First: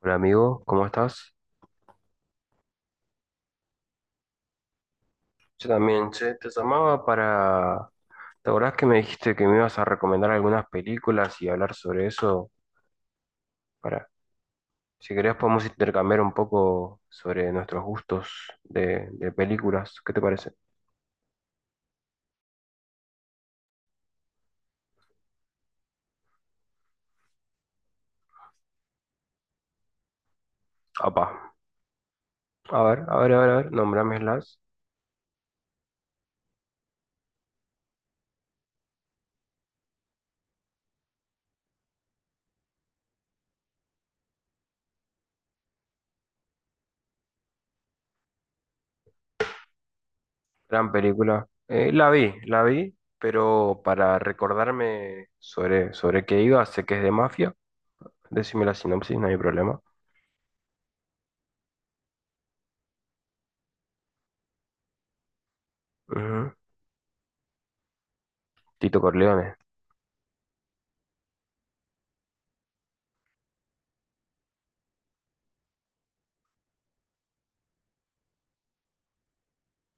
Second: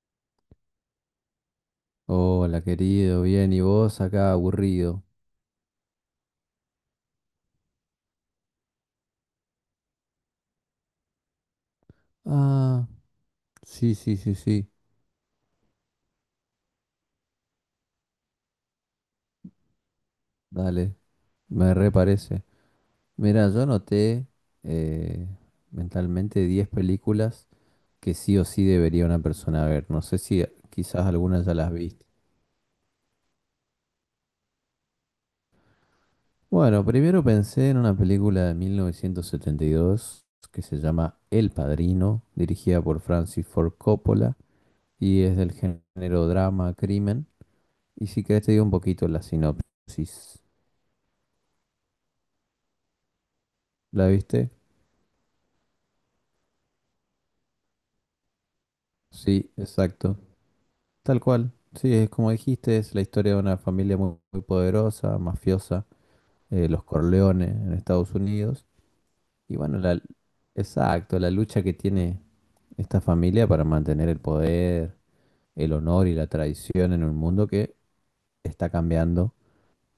Hola amigo, ¿cómo estás? Hola, querido, bien, ¿y vos acá aburrido? Yo también, che, te llamaba para... ¿Te acordás que me dijiste que me ibas a recomendar algunas películas y hablar sobre eso? Ah, sí, Para, sí, sí, sí, si querés podemos intercambiar un poco sobre nuestros gustos de películas. ¿Qué te parece? dale, me reparece. Mira, yo anoté eh, mentalmente 10 películas que sí o sí debería una persona ver. No sé si quizás Apa. algunas ya las viste. A ver, a ver, a ver, a ver, nómbramelas. Bueno, primero pensé en una película de 1972 que se llama El Padrino, dirigida por Francis Ford Coppola y es del género drama, crimen. Y si querés te digo un poquito la sinopsis. Gran película. La vi, pero ¿La para viste? recordarme sobre qué iba, sé que es de mafia. Decime la sinopsis, no hay Sí, problema. exacto. Tal cual. Sí, es como dijiste, es la historia de una familia muy, muy poderosa, mafiosa, Ujú. Los Corleones en Estados Unidos. Tito Y Corleone. bueno, exacto, la lucha que tiene esta familia para mantener el poder, el honor y la tradición en un mundo que está cambiando.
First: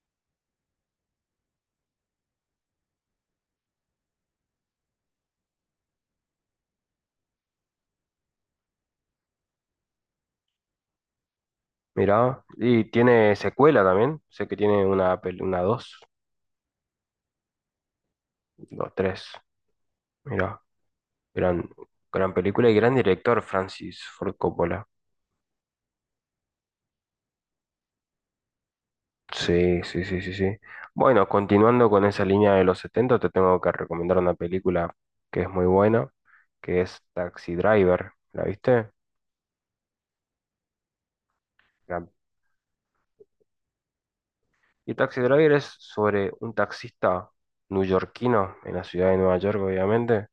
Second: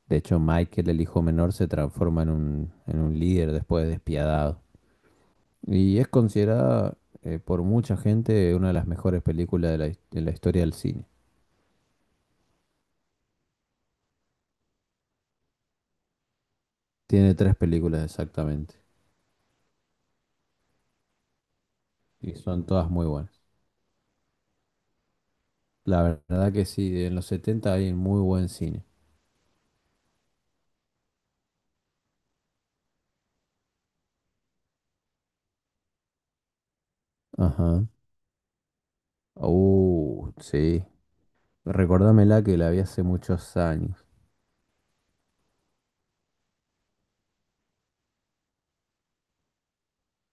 De hecho, Michael, el hijo menor, se transforma en un líder después despiadado. Y es considerada por mucha gente una de las mejores películas de de la historia del cine. Mirá, y tiene secuela también. Sé que tiene una, pel- una dos, Tiene tres películas exactamente. dos, tres. Mirá, gran, gran Y son película y todas gran muy buenas. director, Francis Ford Coppola. La verdad que sí, en los 70 hay muy buen cine. Sí, sí, sí, sí, sí. Bueno, continuando con esa línea de los 70, te tengo que recomendar una película que es muy buena, que es Taxi Ajá. Driver. ¿La viste? Sí. La- Recordámela que la vi hace muchos años. Y Taxi Driver es sobre un taxista neoyorquino en la ciudad de Nueva York, obviamente,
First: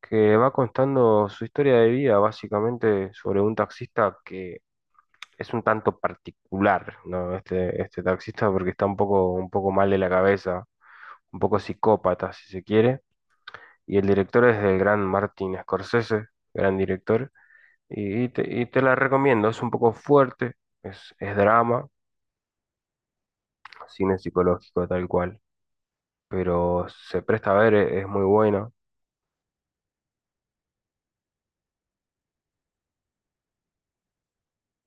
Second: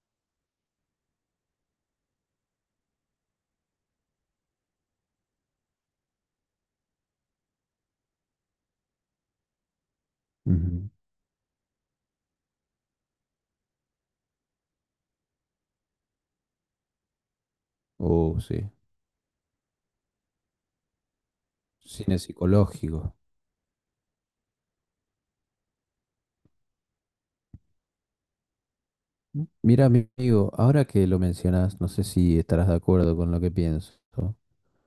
que va contando su historia de vida, básicamente sobre un taxista que es un tanto particular, ¿no? Este taxista porque está un poco mal de la cabeza, Ujú. un poco psicópata, si se quiere. Y el director es del gran Martin Scorsese, gran director. Y, y te, y Sí. te la recomiendo, es un poco fuerte, es drama, Cine psicológico. cine psicológico tal cual, pero se presta a ver, es muy buena. Mira, mi amigo, ahora que lo mencionas, no sé si estarás de acuerdo con lo que pienso.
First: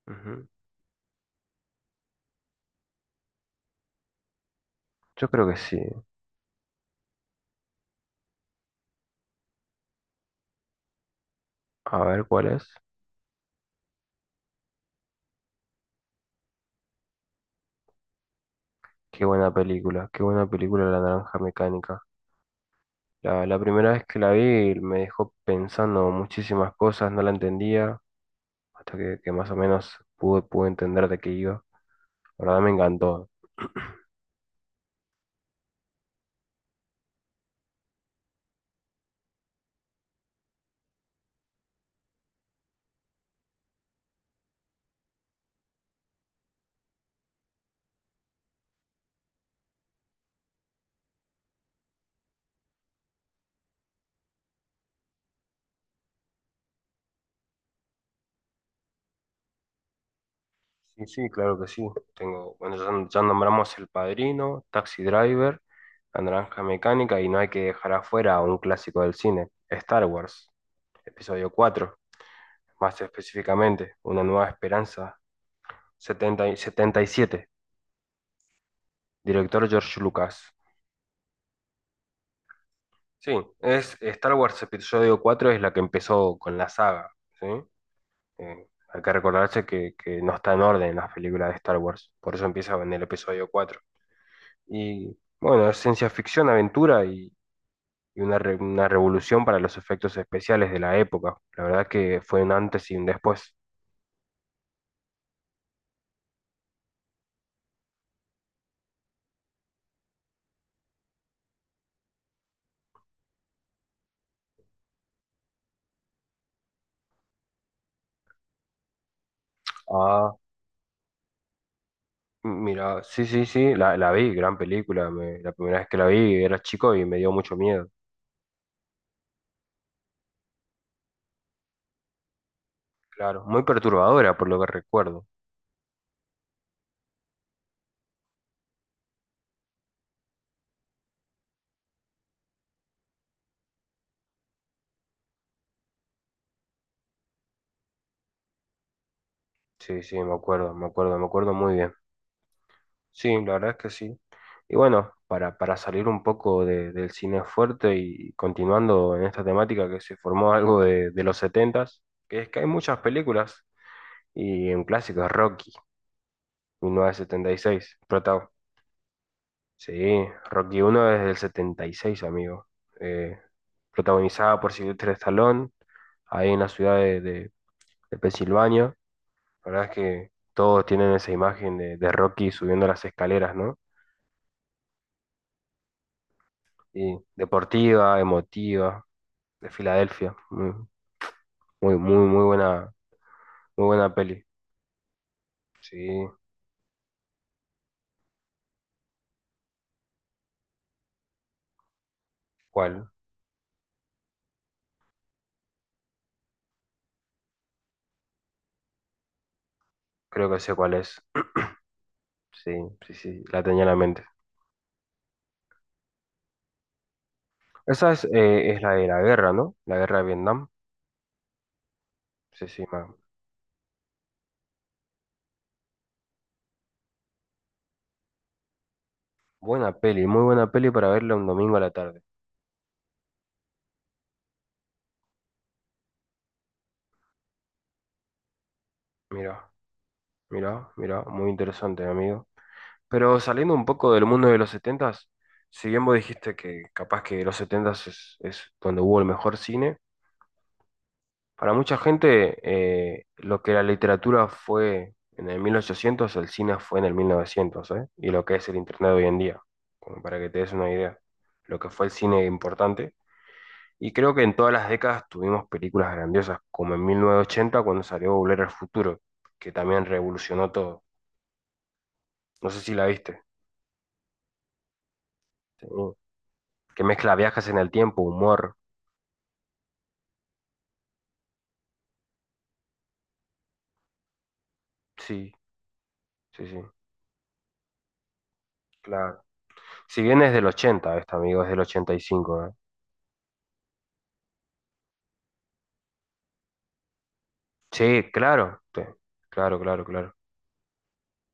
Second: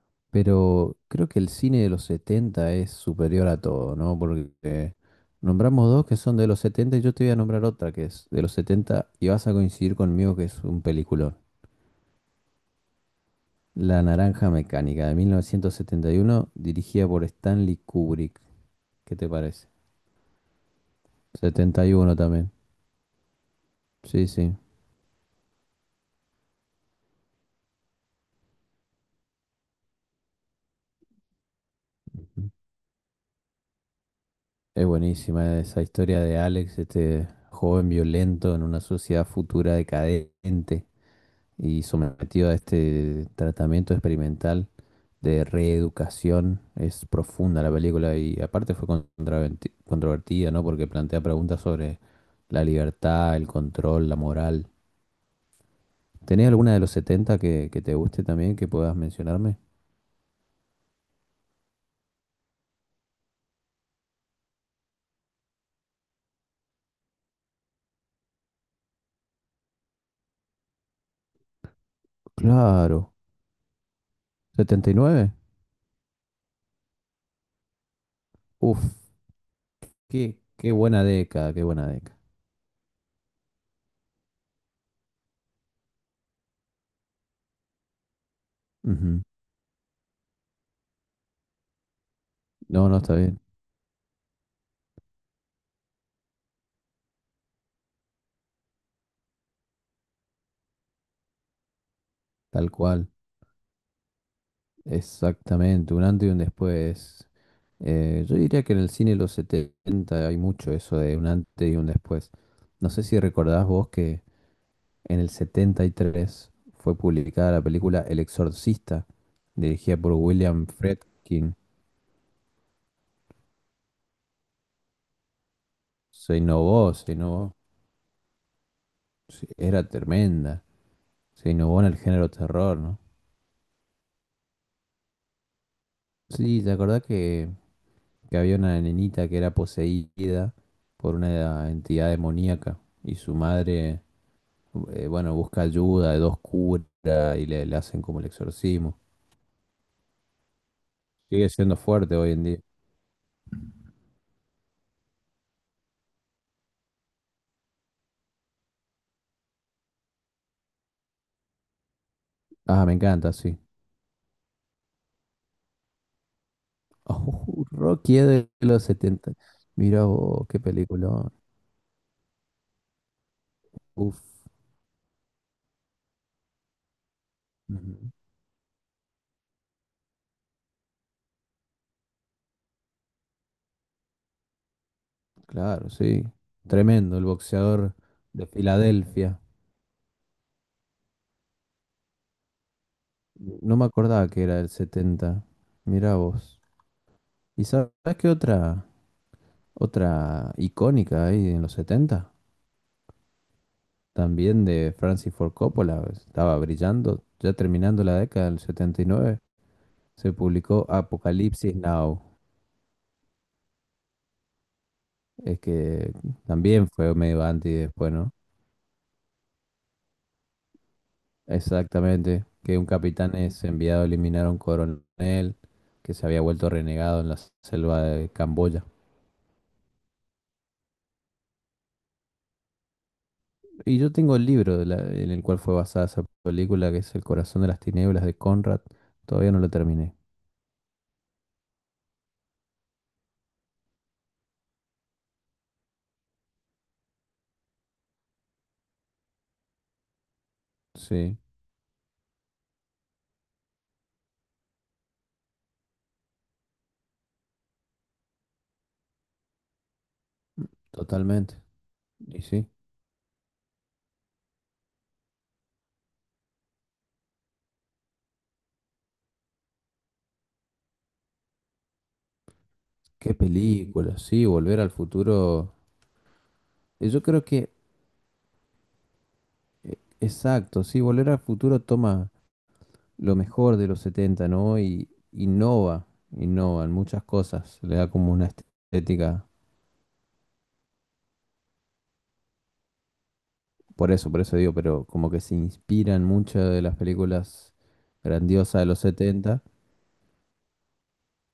Ujú. Pero creo que el cine de los 70 es superior a todo, ¿no? Porque Yo creo que sí. nombramos dos que son de los setenta y yo te voy a nombrar otra que es de los 70 y vas a coincidir conmigo que es un peliculón. A ver cuál es. La Naranja Mecánica de 1971, dirigida por Stanley Kubrick. ¿Qué te parece? Qué buena película La Naranja Setenta y Mecánica. uno también. La primera vez que Sí, la sí. vi me dejó pensando muchísimas cosas, no la entendía, hasta que más o menos pude entender de qué iba. La Ujú. verdad me encantó. Es buenísima esa historia de Alex, este joven violento en una sociedad futura decadente y sometido a este tratamiento experimental de reeducación. Es profunda la película y aparte fue controvertida, ¿no? Porque plantea preguntas sobre la libertad, el control, la moral. ¿Tenés alguna de los 70 que te guste también que puedas mencionarme? Sí, sí, claro que sí. Tengo, bueno, ya nombramos El Padrino, Taxi Driver, La Naranja Mecánica, y no hay que dejar afuera a un clásico del cine, Star Wars, episodio 4 más Claro. específicamente, Una Nueva Setenta y Esperanza, nueve. Setenta y siete, Uf, director George Lucas. qué buena década, qué buena década. Sí, es Star Wars Episodio cuatro, es la que empezó con la saga, ¿sí? Hay que Ujú. recordarse que no está en orden las películas de Star Wars, por eso empieza No, en no, el está bien. episodio 4. Y bueno, es ciencia ficción, aventura, y una revolución para los efectos especiales de la época. La verdad que fue un Tal antes y un cual. después. Exactamente, un antes y un después. Yo diría que en el cine de los 70 hay mucho eso de un antes y un después. No sé si recordás vos que en el 73 fue publicada la película El Exorcista, dirigida por Ah, William Friedkin. mira, sí, sí, sí, la vi, gran película. La primera vez que la vi Se era chico innovó, y se me dio mucho innovó. miedo. Sí, era tremenda. Se innovó en el género terror, ¿no? Claro, muy perturbadora por lo que recuerdo. Sí, ¿te acordás que había una nenita que era poseída por una entidad demoníaca y su madre bueno, busca ayuda de dos curas y le hacen como el exorcismo. Sí, sí, me Sigue acuerdo muy siendo bien. fuerte hoy en día. Sí, la verdad es que sí. Y bueno, para salir un poco del cine fuerte, y continuando en esta temática que se formó algo de los setentas, que es que hay Ah, me muchas encanta, sí. películas, y un clásico es Rocky, mil novecientos setenta y Oh, seis, Rocky es prota- de los 70. Mira Sí, vos, qué Rocky 1 es película. del 76, amigo. Eh, Uf. Protagonizada por Sylvester Stallone, ahí en la ciudad Ujú. de Pensilvania. La verdad es que todos tienen esa imagen de Rocky subiendo las escaleras, ¿no? Claro, sí. Y Tremendo, el boxeador deportiva, de emotiva, Filadelfia. de Filadelfia. Muy, muy, muy buena, No me muy buena acordaba que peli. era del 70. Sí, Mira vos. ¿Y sabes qué otra icónica ahí en los 70? ¿cuál? También de Francis Ford Coppola, pues, estaba brillando, ya terminando la década del 79, se Creo que sé publicó cuál es. Apocalipsis Now, Sí, sí, sí, la tenía en la mente. es que también fue medio anti después, Esa ¿no? Es la de la guerra, ¿no? La guerra de Vietnam. Exactamente, Sí, que sí, un ma. capitán es enviado a eliminar a un coronel que se había vuelto renegado en la selva de Camboya. Buena peli, muy buena peli para verla un domingo a la tarde. Y yo tengo el libro en el cual fue basada esa película, que es El corazón de las tinieblas de Conrad, todavía no lo Mira, terminé. Mira, muy interesante, amigo. Pero saliendo un poco del mundo de los setentas, si bien vos dijiste que capaz que los setentas es donde hubo el mejor cine, Sí, para mucha gente, lo que la literatura fue en el 1800, el cine fue en el 1900, ¿eh? Y lo que es el Internet hoy en día, como para que te des una idea, totalmente. lo que fue el Y cine sí. importante. Y creo que en todas las décadas tuvimos películas grandiosas, como en 1980 cuando salió Volver al Futuro, que también revolucionó todo. No sé si la Qué viste. película, sí, Volver al Futuro. Sí. Que eh, Yo mezcla creo viajes que, en el tiempo, humor. Exacto, sí, Volver al Futuro toma lo mejor de los setenta, ¿no? Y Sí, innova, sí, sí, innova en muchas cosas. Le da como una claro. estética, Si bien es del 80, esta, amigo, es del 85. Por eso digo, pero como que se inspiran mucho de las películas Sí, grandiosas claro, de los 70 claro, claro, claro.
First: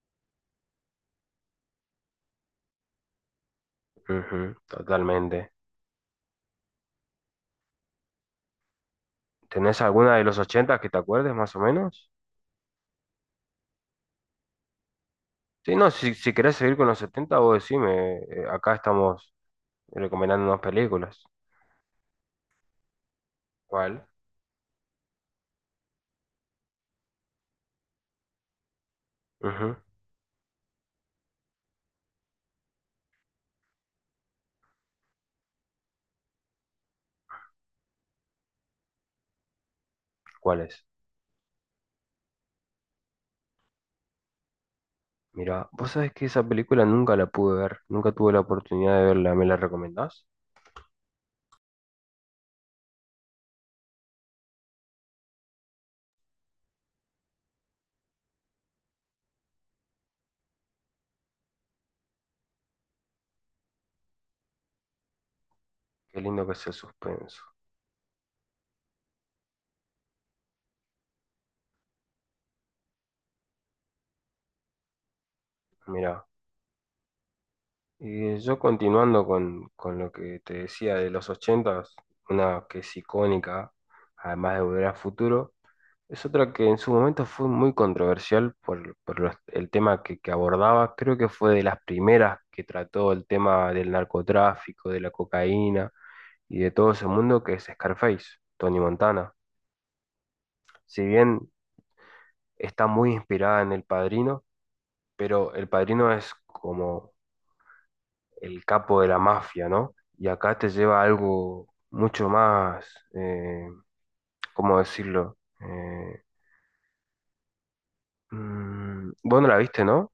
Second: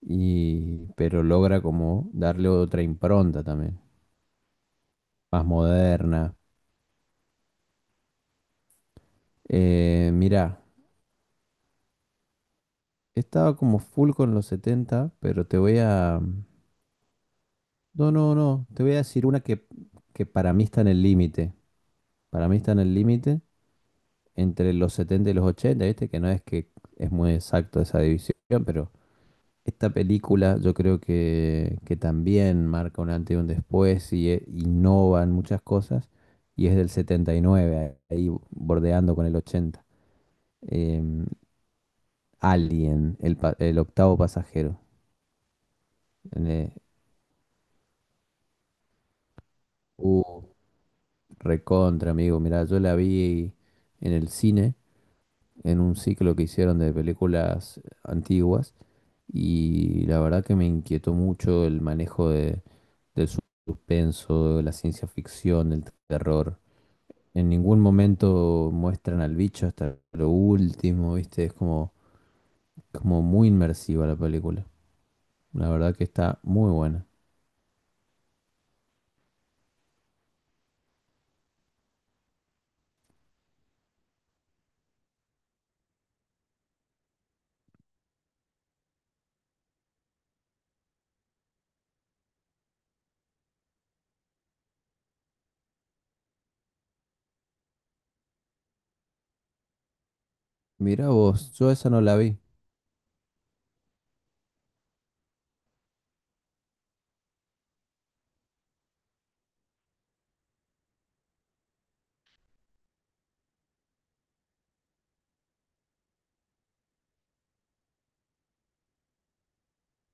y, pero logra como darle otra impronta también, Ujú, más totalmente. moderna. ¿Tenés Eh, alguna de los mira, 80 que te acuerdes más o menos? Estaba como full con los 70 pero te Sí, voy no, si, a... si querés seguir con los 70, vos No, decime, no, no. acá Te voy a decir estamos una que recomendando para unas mí está en el películas. límite. Para mí está en el límite ¿Cuál? entre los 70 y los 80, ¿viste? Que no es que es muy exacto esa división, pero Ujú, esta película yo creo que también marca un antes y un después y innova en muchas cosas. Y es del 79 ahí bordeando con el 80. ¿cuál es? Em, Alien, el octavo pasajero. Mira, vos sabés que esa En, eh, película nunca la pude ver, nunca tuve la oportunidad de verla, ¿me la recomendás? uh, Recontra, amigo. Mirá, yo la vi en el cine, en un ciclo que hicieron de películas antiguas y la verdad que me inquietó mucho el manejo del suspenso, de la ciencia ficción, del Qué lindo que terror. es el suspenso. En ningún momento muestran al bicho hasta lo último, ¿viste? Es como, como muy inmersiva la película. La verdad que Mira, está muy buena. y yo continuando con lo que te decía de los 80, una que es icónica, además de Volver al Futuro. Es otra que en su momento fue muy controversial por el tema que abordaba. Creo que fue de las primeras que trató el tema del narcotráfico, de la cocaína y de todo ese mundo que es Scarface, Tony Montana. Si Mirá bien vos, yo esa no la vi. está muy inspirada en El Padrino, pero El Padrino es como el capo de la mafia, ¿no? Y acá te lleva a algo mucho más, eh, ¿cómo decirlo? Vos no la viste, ¿no?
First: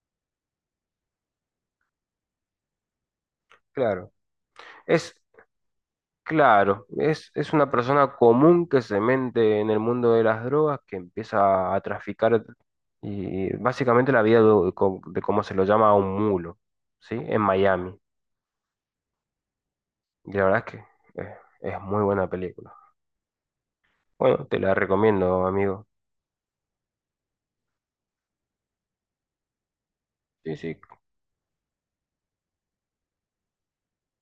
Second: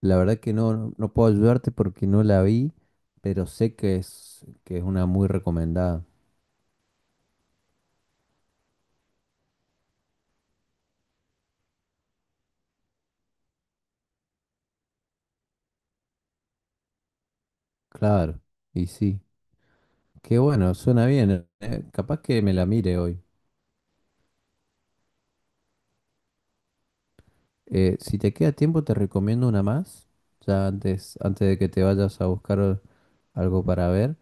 La verdad que no, no puedo ayudarte porque no la vi, pero sé que Claro. Que es una Es muy recomendada. Claro, es una persona común que se mete en el mundo de las drogas, que empieza a traficar, y básicamente la vida de, de cómo se lo llama a un mulo, ¿sí? En Miami. Claro, y sí. Y Qué la verdad es bueno, que suena eh, bien. Eh, muy capaz buena que me la película. mire hoy. Bueno, te la recomiendo, amigo. Si te queda tiempo, te recomiendo una más. Sí, Ya sí, antes, antes de que te vayas a buscar algo para ver.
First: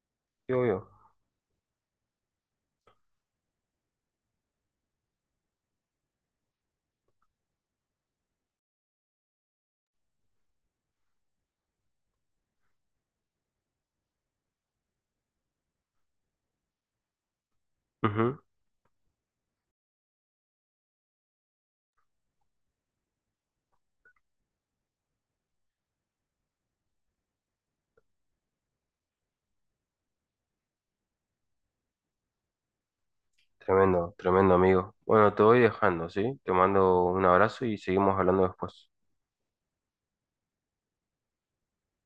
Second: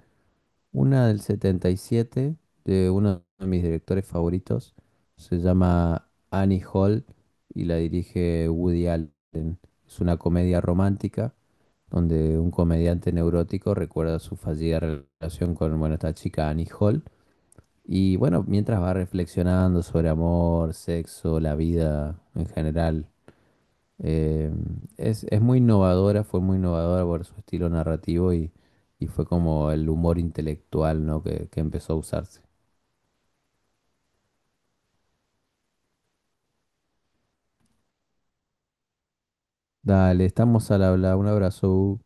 sí, obvio. Una del 77, de uno de mis directores favoritos. Se llama Annie Hall y la dirige Woody Allen. Es una comedia romántica donde un comediante neurótico recuerda su fallida relación con, bueno, esta chica Annie Hall. Y Ujú, bueno, mientras va reflexionando sobre amor, sexo, la vida en general, eh, es muy innovadora, fue muy innovadora por su estilo narrativo y fue como el humor intelectual, ¿no? Que empezó a usarse. tremendo, tremendo, amigo. Bueno, te voy dejando, ¿sí? Te mando un abrazo y seguimos hablando después. Dale, estamos al habla, un abrazo.